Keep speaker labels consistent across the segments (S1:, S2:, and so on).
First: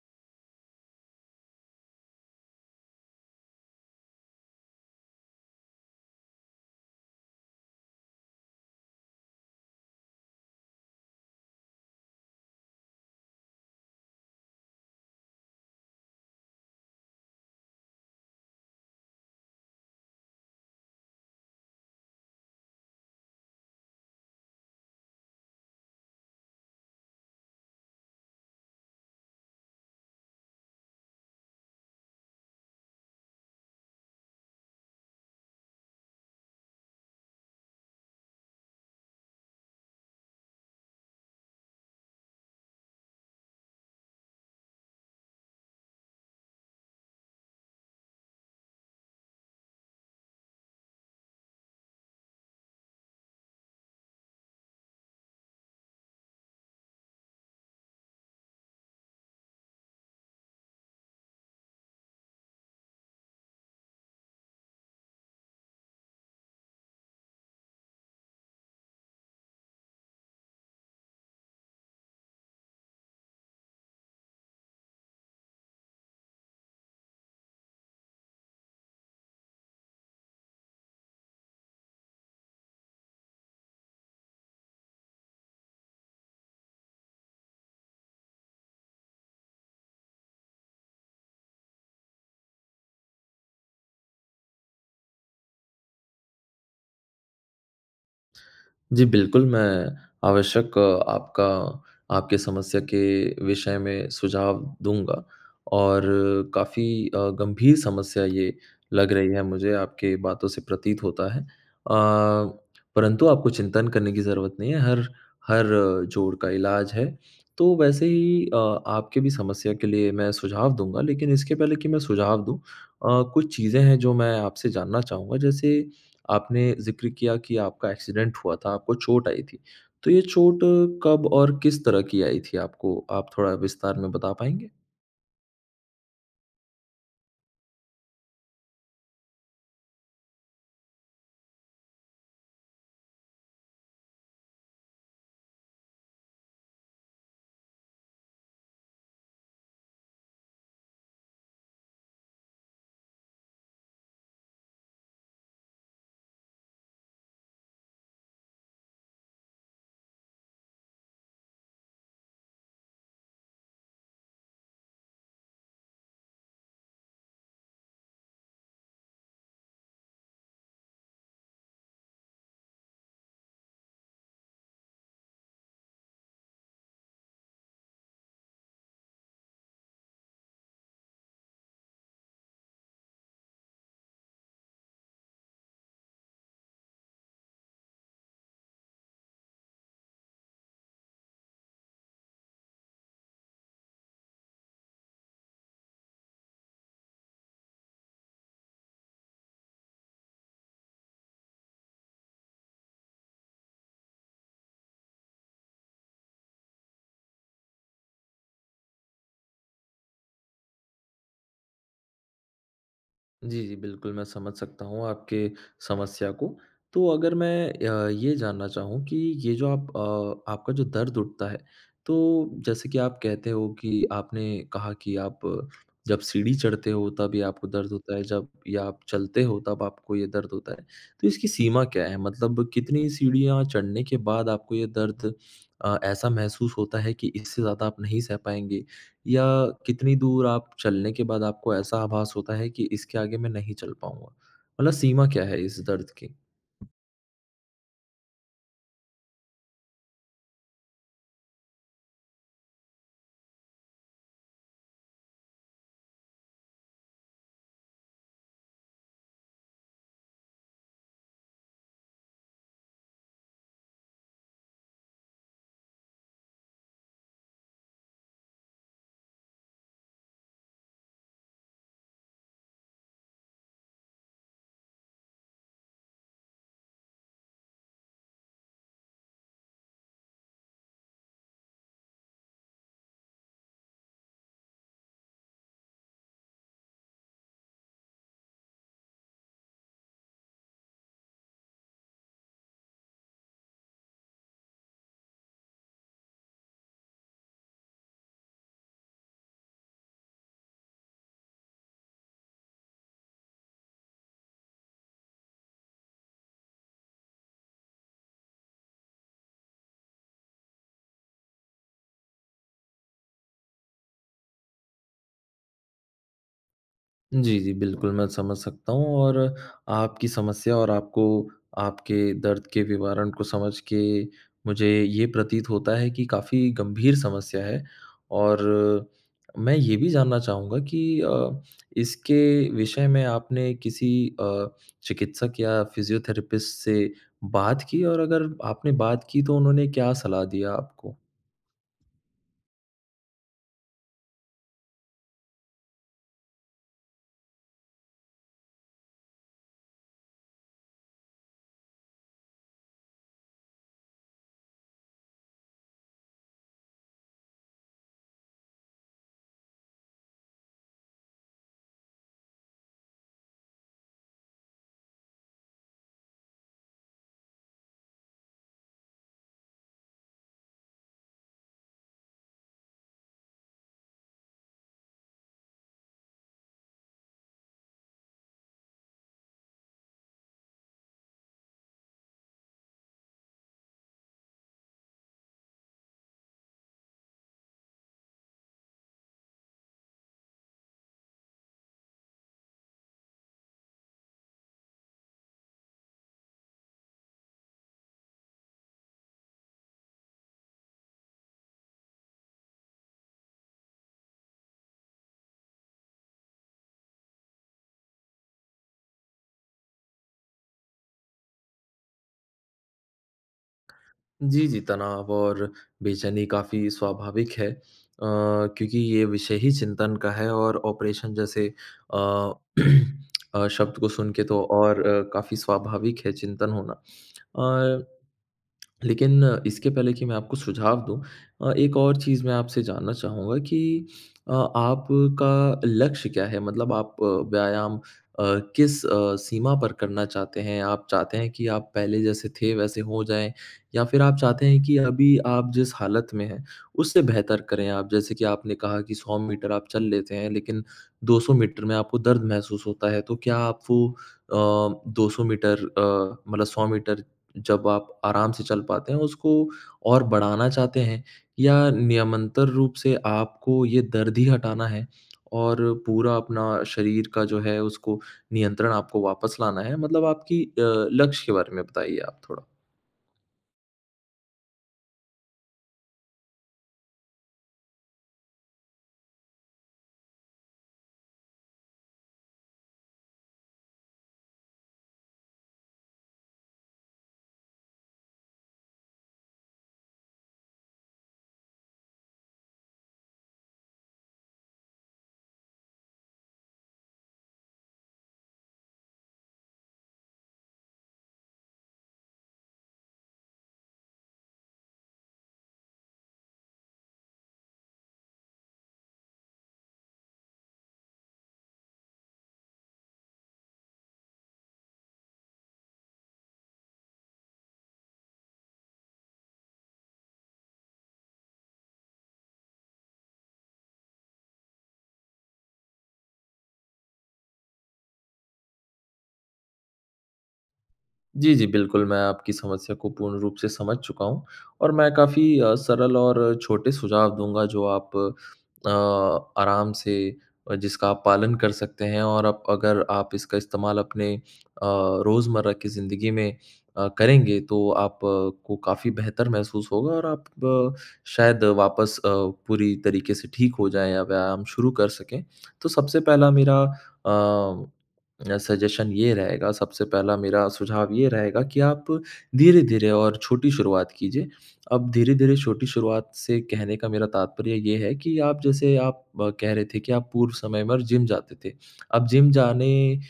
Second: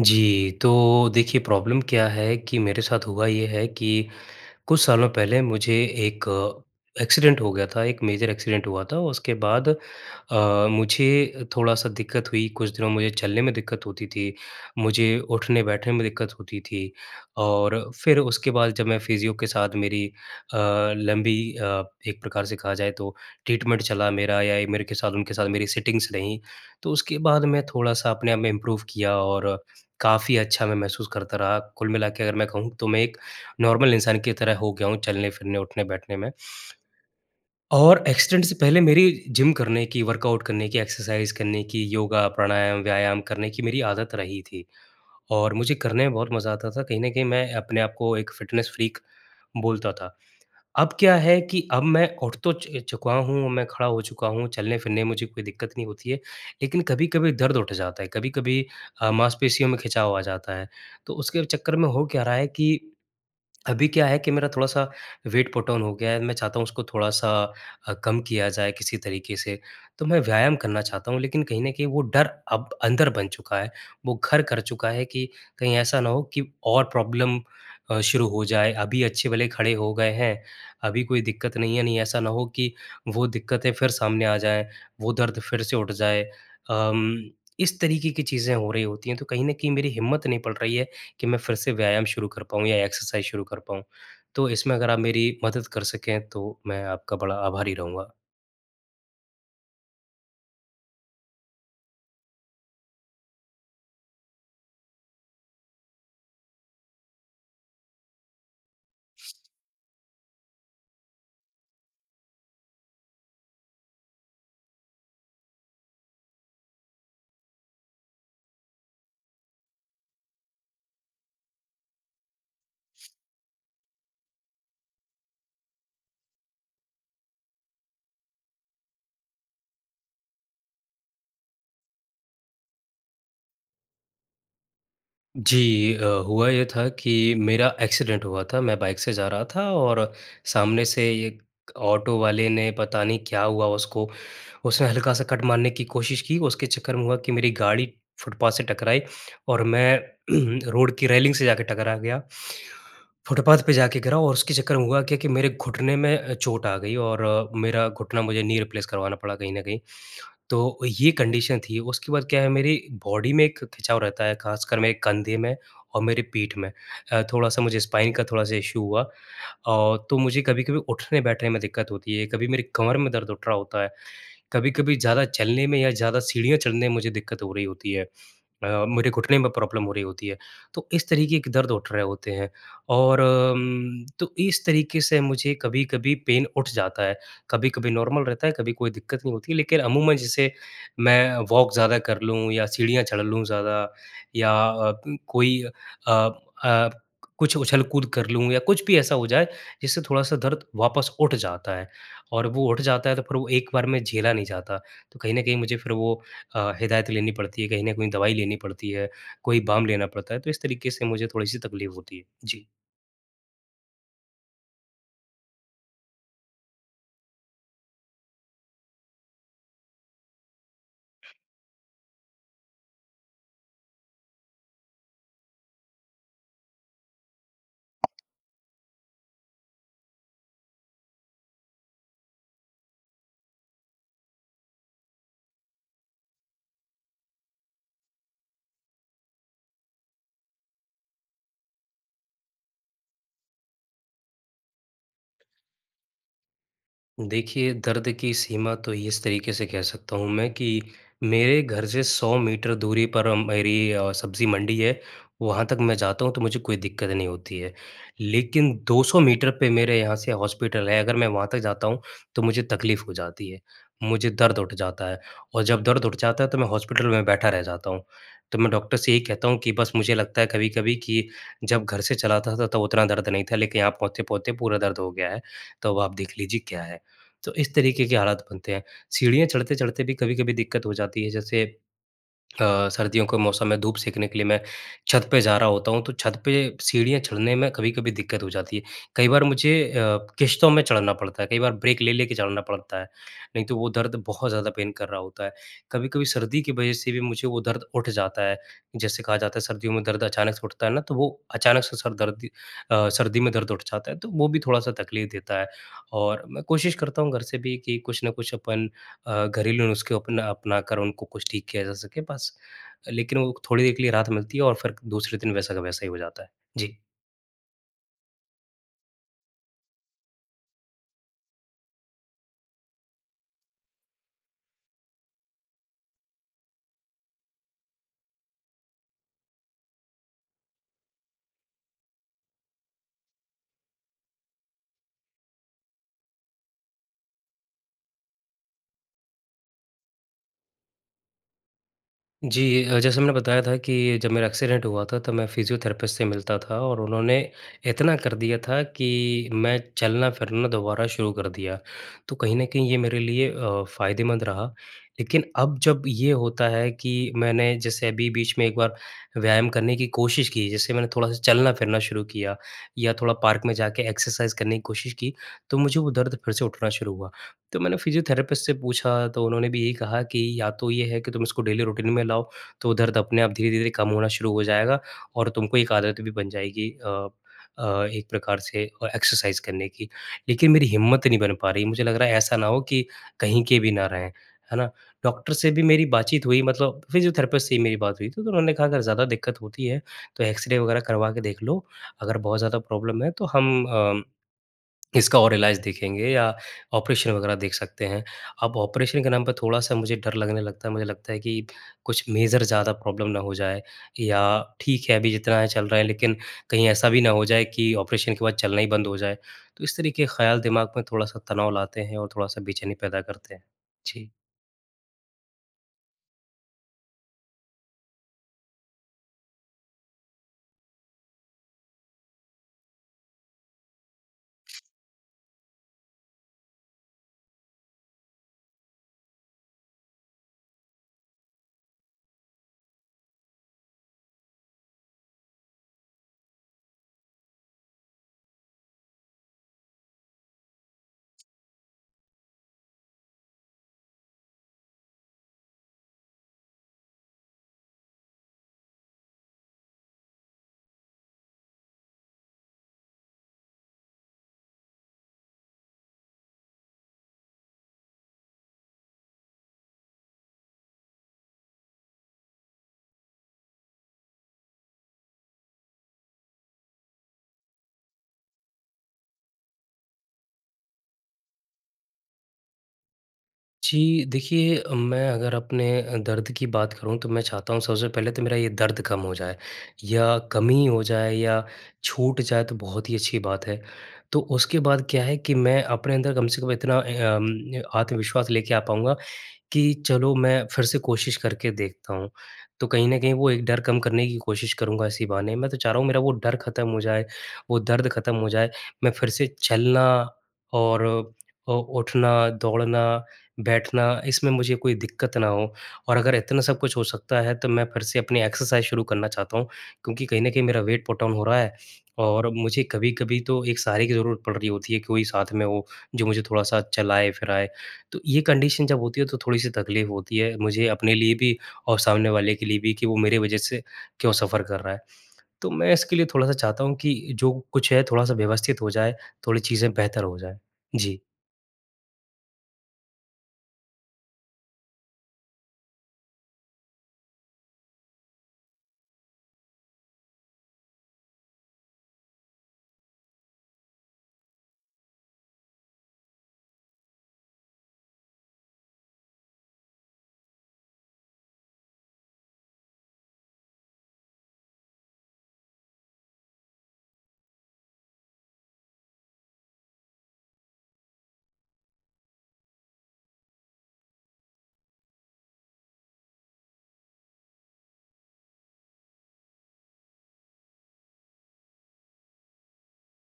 S1: जी, तो देखिए, प्रॉब्लम क्या है कि मेरे साथ हुआ ये है कि कुछ सालों पहले मुझे एक एक्सीडेंट हो गया था, एक मेजर एक्सीडेंट हुआ था। उसके बाद अ, मुझे थोड़ा-सा दिक्कत हुई, कुछ दिनों मुझे चलने में दिक्कत होती थी, मुझे उठने-बैठने में दिक्कत होती थी और फिर उसके बाद जब मैं फिज़ियो के साथ मेरी अ, लंबी अ, एक प्रकार से कहा जाए, तो ट्रीटमेंट चला मेरा या ए मेरे के साथ उनके साथ मेरी सिटिंग्स रही, तो उसके बाद मैं थोड़ा-सा अपने आप में इम्प्रूव किया और काफ़ी अच्छा मैं महसूस करता रहा। कुल मिला के अगर मैं कहूँ, तो मैं एक नॉर्मल इंसान की तरह हो गया हूँ, चलने-फिरने, उठने-बैठने में और एक्सीडेंट से पहले मेरी जिम करने की, वर्कआउट करने की, एक्सरसाइज़ करने की, योगा, प्राणायाम, व्यायाम करने की मेरी आदत रही थी और मुझे करने में बहुत मज़ा आता था। कहीं न कहीं मैं अपने आप को एक फ़िटनेस फ्रीक बोलता था। अब क्या है कि अब मैं उठ तो च चुका हूँ, अब मैं खड़ा हो चुका हूँ, चलने-फिरने में मुझे कोई दिक्कत नहीं होती है, लेकिन कभी-कभी दर्द उठ जाता है, कभी-कभी अ, मांसपेशियों में खिंचाव आ जाता है। तो उसके चक्कर में हो क्या रहा है कि अभी क्या है कि मेरा थोड़ा-सा वेट पुट ऑन हो गया है। मैं चाहता हूँ, उसको थोड़ा-सा अ, कम किया जाए किसी तरीके से। तो मैं व्यायाम करना चाहता हूँ, लेकिन कहीं न कहीं वो डर अब अंदर बन चुका है, वो घर कर चुका है कि कहीं ऐसा ना हो कि और प्रॉब्लम अ, शुरू हो जाए। अभी अच्छे-भले खड़े हो गए हैं, अभी कोई दिक्कत नहीं है, नहीं, ऐसा ना हो कि वो दिक्कतें फिर सामने आ जाएँ, वो दर्द फिर से उठ जाए। अम, इस तरीके की चीज़ें हो रही होती हैं, तो कहीं न कहीं मेरी हिम्मत नहीं पड़ रही है कि मैं फिर से व्यायाम शुरू कर पाऊँ या एक्सरसाइज़ शुरू कर पाऊँ, तो इसमें अगर आप मेरी मदद कर सकें, तो मैं आपका बड़ा आभारी रहूँगा।
S2: जी, बिल्कुल, मैं आवश्यक आपका आपकी समस्या के विषय में सुझाव दूँगा और काफ़ी अ, गंभीर समस्या ये लग रही है मुझे, आपकी बातों से प्रतीत होता है। अ, परंतु आपको चिंतन करने की ज़रूरत नहीं है, हर हर जोड़ का इलाज है। तो वैसे ही अ, आपके भी समस्या के लिए मैं सुझाव दूँगा, लेकिन इसके पहले कि मैं सुझाव दूँ अ, कुछ चीज़ें हैं, जो मैं आपसे जानना चाहूँगा। जैसे आपने ज़िक्र किया कि आपका एक्सीडेंट हुआ था, आपको चोट आई थी, तो ये चोट कब और किस तरह की आई थी आपको? आप थोड़ा विस्तार में बता पाएँगे?
S1: जी अ, हुआ ये था कि मेरा एक्सीडेंट हुआ था। मैं बाइक से जा रहा था और सामने से एक ऑटो वाले ने, पता नहीं क्या हुआ उसको, उसने हल्का-सा कट मारने की कोशिश की और उसके चक्कर में हुआ कि मेरी गाड़ी फुटपाथ से टकराई और मैं रोड की रेलिंग से जाके टकरा गया। फुटपाथ पे जाके गिरा और उसके चक्कर में हुआ क्या कि मेरे घुटने में अ, चोट आ गई और मेरा घुटना मुझे नी रिप्लेस करवाना पड़ा, कहीं न कहीं। तो ये कंडीशन थी। उसके बाद क्या है, मेरी बॉडी में एक खिंचाव रहता है, खासकर मेरे कंधे में और मेरे पीठ में अ, थोड़ा-सा मुझे स्पाइन का थोड़ा-सा इशू हुआ। औ तो मुझे कभी-कभी उठने-बैठने में दिक्कत होती है, कभी मेरी कमर में दर्द उठ रहा होता है, कभी-कभी ज़्यादा चलने में या ज़्यादा सीढ़ियाँ चढ़ने में मुझे दिक्कत हो रही होती है अ, मेरे घुटने में प्रॉब्लम हो रही होती है। तो इस तरीके के दर्द उठ रहे होते हैं और अम, तो इस तरीके से मुझे कभी-कभी पेन उठ जाता है। कभी-कभी नॉर्मल रहता है, कभी कोई दिक्कत नहीं होती है, लेकिन अमूमन जैसे मैं वॉक ज़्यादा कर लूँ या सीढ़ियाँ चढ़ लूँ ज़्यादा, या अ अं कोई अ अ, कुछ उछल-कूद कर लूँ या कुछ भी ऐसा हो जाए, जिससे थोड़ा-सा दर्द वापस उठ जाता है और वो उठ जाता है, तो फिर वो एक बार में झेला नहीं जाता। तो कहीं न कहीं मुझे फिर वो अ, हिदायत लेनी पड़ती है, कहीं न कहीं दवाई लेनी पड़ती है, कोई बाम लेना पड़ता है, तो इस तरीके से मुझे थोड़ी-सी तकलीफ़ होती है। जी।
S2: जी, जी बिल्कुल, मैं समझ सकता हूँ आपके समस्या को। तो अगर मैं अ, ये जानना चाहूँ कि ये जो आप अ, आपका जो दर्द उठता है, तो जैसे कि आप कहते हो कि आपने कहा कि आप, जब सीढ़ी चढ़ते हो, तब ये आपको दर्द होता है, जब या आप चलते हो तब आपको ये दर्द होता है। तो इसकी सीमा क्या है? मतलब कितनी सीढ़ियाँ चढ़ने के बाद आपको ये दर्द अ, ऐसा महसूस होता है कि इससे ज़्यादा आप नहीं सह पाएँगे या कितनी दूर आप चलने के बाद आपको ऐसा आभास होता है कि इसके आगे मैं नहीं चल पाऊँगा? मतलब सीमा क्या है, इस दर्द की?
S1: देखिए दर्द की सीमा तो इस तरीके से कह सकता हूँ मैं कि मेरे घर से 100 मीटर दूरी पर मेरी अ, सब्जी मंडी है, वहाँ तक मैं जाता हूँ तो मुझे कोई दिक्कत नहीं होती है। लेकिन 200 मीटर पे मेरे यहाँ से हॉस्पिटल है, अगर मैं वहाँ तक जाता हूँ। तो मुझे तकलीफ़ हो जाती है, मुझे दर्द उठ जाता है और जब दर्द उठ जाता है, तो मैं हॉस्पिटल में बैठा रह जाता हूँ। तो मैं डॉक्टर से यही कहता हूँ कि बस मुझे लगता है कभी-कभी कि जब घर से चल आता था, तब उतना दर्द नहीं था, लेकिन यहाँ पहुँचते-पहुँचते पूरा दर्द हो गया है, तो अब आप देख लीजिए क्या है। तो इस तरीके के हालात बनते हैं। सीढ़ियाँ चढ़ते-चढ़ते भी कभी-कभी दिक्कत हो जाती है। जैसे अ, सर्दियों के मौसम में धूप सेकने के लिए मैं, छत पे जा रहा होता हूँ। तो छत पे, सीढ़ियाँ चढ़ने में कभी-कभी दिक्कत हो जाती है। कई बार मुझे अ, किश्तों में चढ़ना पड़ता है, कई बार ब्रेक ले लेके चलना पड़ता है। नहीं तो वो दर्द बहुत ज़्यादा पेन कर रहा होता है। कभी-कभी सर्दी की वजह से भी मुझे वो दर्द उठ जाता है, जैसे कहा जाता है सर्दियों में दर्द अचानक से उठता है ना, तो वो अचानक से सर दर्द अ, सर्दी में दर्द उठ जाता है, तो वो भी थोड़ा-सा तकलीफ़ देता है। और मैं कोशिश करता हूँ घर से भी कि कुछ ना कुछ अपन अ, घरेलू नुस्खे अपना अपना, कर उनको कुछ ठीक किया जा सके बस। लेकिन वो थोड़ी देर के लिए राहत मिलती है और फिर दूसरे दिन वैसा का वैसा ही हो जाता है। जी।
S2: जी, जी। बिल्कुल, मैं समझ सकता हूँ और आपकी समस्या और आपको आपके दर्द के विवरण को समझ के मुझे ये प्रतीत होता है कि काफ़ी गंभीर समस्या है। और मैं ये भी जानना चाहूँगा कि अ, इसके विषय में आपने किसी अ, चिकित्सक या फ़िजियोथेरेपिस्ट से बात की? और अगर आपने बात की, तो उन्होंने क्या सलाह दिया आपको?
S1: जी। अ, जैसे मैंने बताया था कि जब मेरा एक्सीडेंट हुआ था, तब मैं फ़िजियोथेरेपिस्ट से मिलता था और उन्होंने इतना कर दिया था कि मैं चलना-फिरना दोबारा शुरू कर दिया। तो कहीं न कहीं ये मेरे लिए अ, फ़ायदेमंद रहा। लेकिन अब जब ये होता है कि, मैंने जैसे अभी बीच में एक बार व्यायाम करने की कोशिश की, जैसे मैंने थोड़ा-सा चलना-फिरना शुरू किया या थोड़ा पार्क में जाके एक्सरसाइज़ करने की कोशिश की, तो मुझे वो दर्द फ़िर से उठना शुरू हुआ। तो मैंने फ़िजियोथेरेपिस्ट से पूछा, तो उन्होंने भी ये कहा कि या तो ये है कि तुम इसको डेली रूटीन में लाओ, तो वो दर्द अपने आप धीरे-धीरे कम होना शुरू हो जाएगा और तुमको एक आदत भी बन जाएगी अ अ, एक प्रकार से और एक्सरसाइज़ करने की। लेकिन मेरी हिम्मत नहीं बन पा रही। मुझे लग रहा है ऐसा ना हो कि कहीं के भी ना रहें, है ना। डॉक्टर से भी मेरी बातचीत हुई, मतलब फ़िजियोथेरेपिस्ट से ही मेरी बात हुई थी, तो उन्होंने कहा अगर ज़्यादा दिक्कत होती है तो एक्स-रे वग़ैरह करवा के देख लो। अगर बहुत ज़्यादा प्रॉब्लम है, तो हम अम इसका और इलाज देखेंगे या ऑपरेशन वग़ैरह देख सकते हैं। अब ऑपरेशन के नाम पे थोड़ा-सा मुझे डर लगने लगता है। मुझे लगता है कि कुछ मेजर ज़्यादा प्रॉब्लम ना हो जाए या ठीक है अभी जितना है चल रहा है लेकिन, कहीं ऐसा भी ना हो जाए कि ऑपरेशन के बाद चलना ही बंद हो जाए। तो इस तरीक़े ख़याल दिमाग में थोड़ा-सा तनाव लाते हैं और थोड़ा-सा बेचैनी पैदा करते हैं। जी।
S2: जी, जी, तनाव और बेचैनी काफ़ी स्वाभाविक है। अ, क्योंकि ये विषय ही चिंतन का है और ऑपरेशन जैसे अ, अ, शब्द को सुन के तो और अ, काफ़ी स्वाभाविक है चिंतन होना। अ, लेकिन इसके पहले कि मैं आपको सुझाव दूँ अ, एक और चीज़ मैं आपसे जानना चाहूँगा कि अ, आपका लक्ष्य क्या है? मतलब आप व्यायाम अ, किस अ, सीमा पर करना चाहते हैं? आप चाहते हैं कि आप पहले जैसे थे वैसे हो जाएँ या फ़िर आप चाहते हैं कि अभी आप जिस हालत में हैं, उससे बेहतर करें आप? जैसे कि आपने कहा कि 100 मीटर आप चल लेते हैं, लेकिन 200 मीटर में आपको दर्द महसूस होता है, तो क्या आप वो अ, 200 मीटर अ, मतलब 100 मीटर जब आप आराम से चल पाते हैं उसको और बढ़ाना चाहते हैं या नियमंतर रूप से आपको ये दर्द ही हटाना है? और पूरा अपना शरीर का जो है, उसको नियंत्रण आपको वापस लाना है? मतलब आपकी अ, लक्ष्य के बारे में बताइए आप थोड़ा।
S1: जी देखिए, मैं अगर अपने अ, दर्द की बात करूँ तो मैं चाहता हूँ सबसे पहले तो मेरा ये दर्द कम हो जाए या कम ही हो जाए या छूट जाए, तो बहुत ही अच्छी बात है। तो उसके बाद क्या है कि मैं अपने अंदर कम से कम इतना अम आत्मविश्वास लेके आ पाऊँगा कि चलो मैं फ़िर से कोशिश कर के देखता हूँ। तो कहीं न कहीं वो एक डर कम करने की कोशिश करूँगा इसी बहाने, मैं तो चाह रहा हूँ मेरा वो डर ख़त्म हो जाए, वो दर्द ख़त्म हो जाए। मैं फ़िर से चलना और अ, उठना, दौड़ना, बैठना इसमें मुझे कोई दिक्कत ना हो और अगर इतना सब कुछ हो सकता है, तो मैं फ़िर से अपनी एक्सरसाइज़ शुरू करना चाहता हूँ। क्योंकि कहीं न कहीं मेरा वेट पुटऑन हो रहा है और मुझे कभी-कभी तो एक सहारे की ज़रूरत पड़ रही होती है, कि कोई साथ में हो जो मुझे थोड़ा-सा चलाएँ-फिराएँ। तो ये कंडीशन जब होती है तो थोड़ी सी तकलीफ़ होती है, मुझे अपने लिए भी और सामने वाले के लिए भी कि, वो मेरी वज़ह से क्यों सफ़र कर रहा है। तो मैं इसके लिए थोड़ा-सा चाहता हूँ कि, जो कुछ है थोड़ा-सा व्यवस्थित हो जाए, थोड़ी चीज़ें बेहतर हो जाएँ। जी।
S2: जी, जी, बिल्कुल मैं आपकी समस्या को पूर्ण रूप से समझ चुका हूँ और मैं काफ़ी सरल और छोटे सुझाव दूँगा जो आप अ, आराम से जिसका आप पालन कर सकते हैं। और अप अगर आप इसका इस्तेमाल अपने अ, रोज़मर्रा की ज़िंदगी में अ, करेंगे तो आप को काफ़ी बेहतर महसूस होगा और आप शायद वापस अ, पूरी तरीक़े से ठीक हो जाएँ या व्यायाम शुरू कर सकें। तो सबसे पहला मेरा अ, सजेशन ये रहेगा, सबसे पहला मेरा सुझाव ये रहेगा कि आप धीरे-धीरे और छोटी शुरुआत कीजिए। अब धीर-धीरे छोटी शुरुआत से कहने का मेरा तात्पर्य ये है, कि आप जैसे आप कह रहे थे कि आप पूर्व समय में जिम जाते थे। अब जिम जाने अ,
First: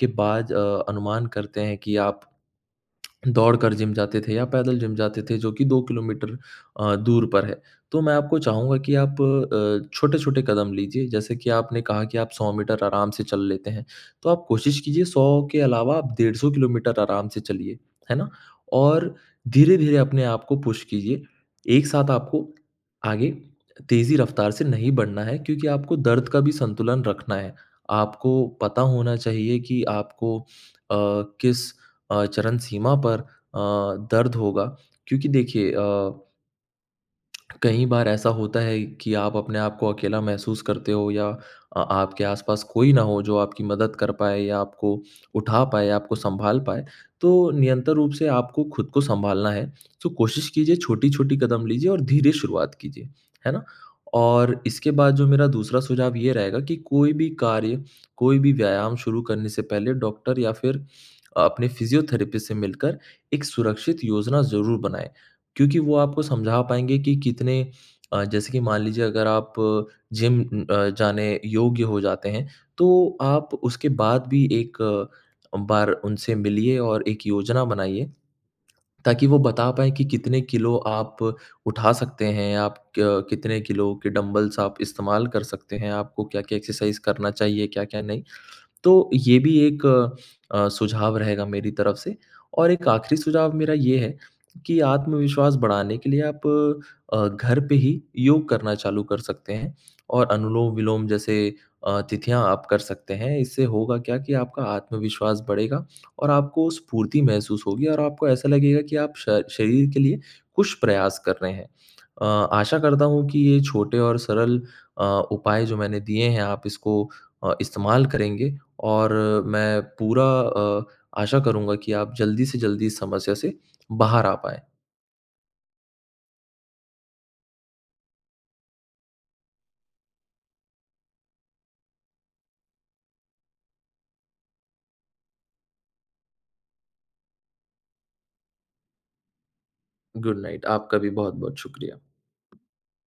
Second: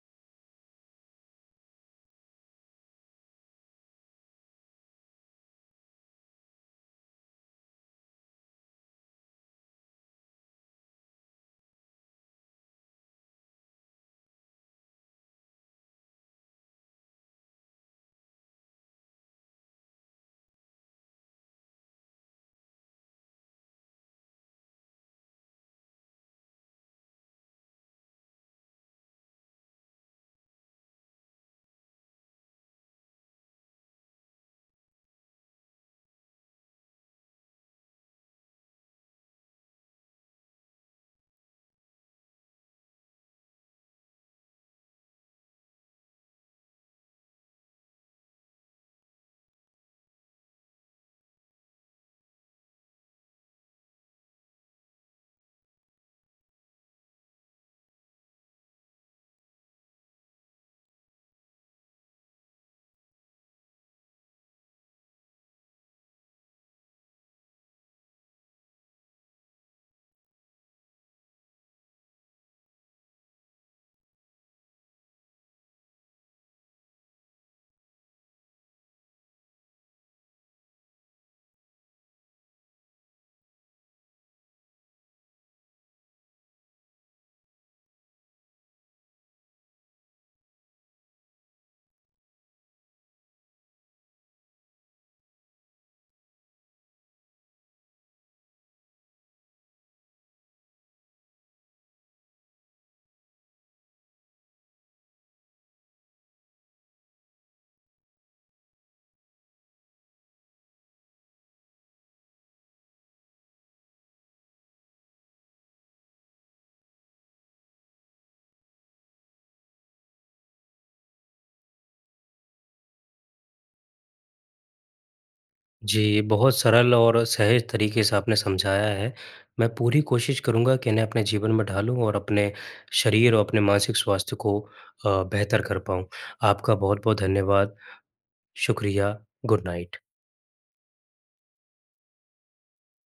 S2: के बाद अ, अनुमान करते हैं कि आप दौड़कर जिम जाते थे या पैदल जिम जाते थे, जो कि 2 किलोमीटर अ, दूर पर है। तो मैं आपको चाहूँगा कि आप अ, छोटे-छोटे कदम लीजिए, जैसे कि आपने कहा कि आप 100 मीटर आराम से चल लेते हैं, तो आप कोशिश कीजिए 100 के अलावा आप डेढ़ 100 किलोमीटर आराम से चलिए, है ना? और धीरे-धीरे अपने आप को पुश कीजिए, एक साथ आपको आगे तेज़ी रफ्तार से नहीं बढ़ना है, क्योंकि आपको दर्द का भी संतुलन रखना है। आपको पता होना चाहिए कि आपको अ, किस अ, चरणसीमा पर अ, दर्द होगा क्योंकि देखिए अ कई बार ऐसा होता है कि आप अपने आपको अकेला महसूस करते हो या आ आपके आस-पास कोई ना हो जो आपकी मदद कर पाए या आपको उठा पाए, आपको संभाल पाए। तो नियंतर रूप से आपको खुद को संभालना है तो कोशिश कीजिए छोटी-छोटी कदम लीजिए और धीरे शुरुआत कीजिए। है ना? और इसके बाद जो मेरा दूसरा सुझाव ये रहेगा कि कोई भी कार्य, कोई भी व्यायाम शुरू करने से पहले डॉक्टर या फ़िर अपने फिज़ियोथेरेपिस्ट से मिलकर एक सुरक्षित योजना ज़रूर बनाएँ। क्योंकि वो आपको समझा पाएँगे कि कितने अ, जैसे कि मान लीजिए अगर आप जिम अ, जाने योग्य हो जाते हैं। तो आप उसके बाद भी एक बार उनसे मिलिए और एक योजना बनाइए ताकि वो बता पाएँ कि कितने किलो आप उठा सकते हैं, आप क कितने किलो के डम्बल्स आप इस्तेमाल कर सकते हैं, आपको क्या-क्या एक्सरसाइज़ करना चाहिए क्या-क्या नहीं। तो ये भी एक अ, सुझाव रहेगा मेरी तरफ़ से और एक आखिरी सुझाव मेरा ये है कि आत्मविश्वास बढ़ाने के लिए आप अ, घर पे ही योग करना चालू कर सकते हैं और अनुलोम-विलोम जैसे अ, तिथियाँ आप कर सकते हैं इससे होगा क्या कि आपका आत्मविश्वास बढ़ेगा और आपको स्फूर्ति महसूस होगी और आपको ऐसा लगेगा कि आप श शरीर के लिए कुछ प्रयास कर रहे हैं। अ, आशा करता हूँ कि ये छोटे और सरल अ, उपाय जो मैंने दिये हैं आप इसको अ, इस्तेमाल करेंगे और मैं पूरा अ, आशा करूँगा कि आप जल्दी से जल्दी इस समस्या से बाहर आ पाएँ।
S1: जी बहुत सरल और सहज तरीक़े से आपने समझाया है मैं पूरी कोशिश करूँगा कि इन्हें अपने जीवन में ढालूँ और अपने शरीर और अपने मानसिक स्वास्थ्य को अ, बेहतर कर पाऊँ। आपका बहुत-बहुत धन्यवाद। शुक्रिया, गुड नाइट।
S2: गुड नाइट आपका भी बहुत-बहुत शुक्रिया।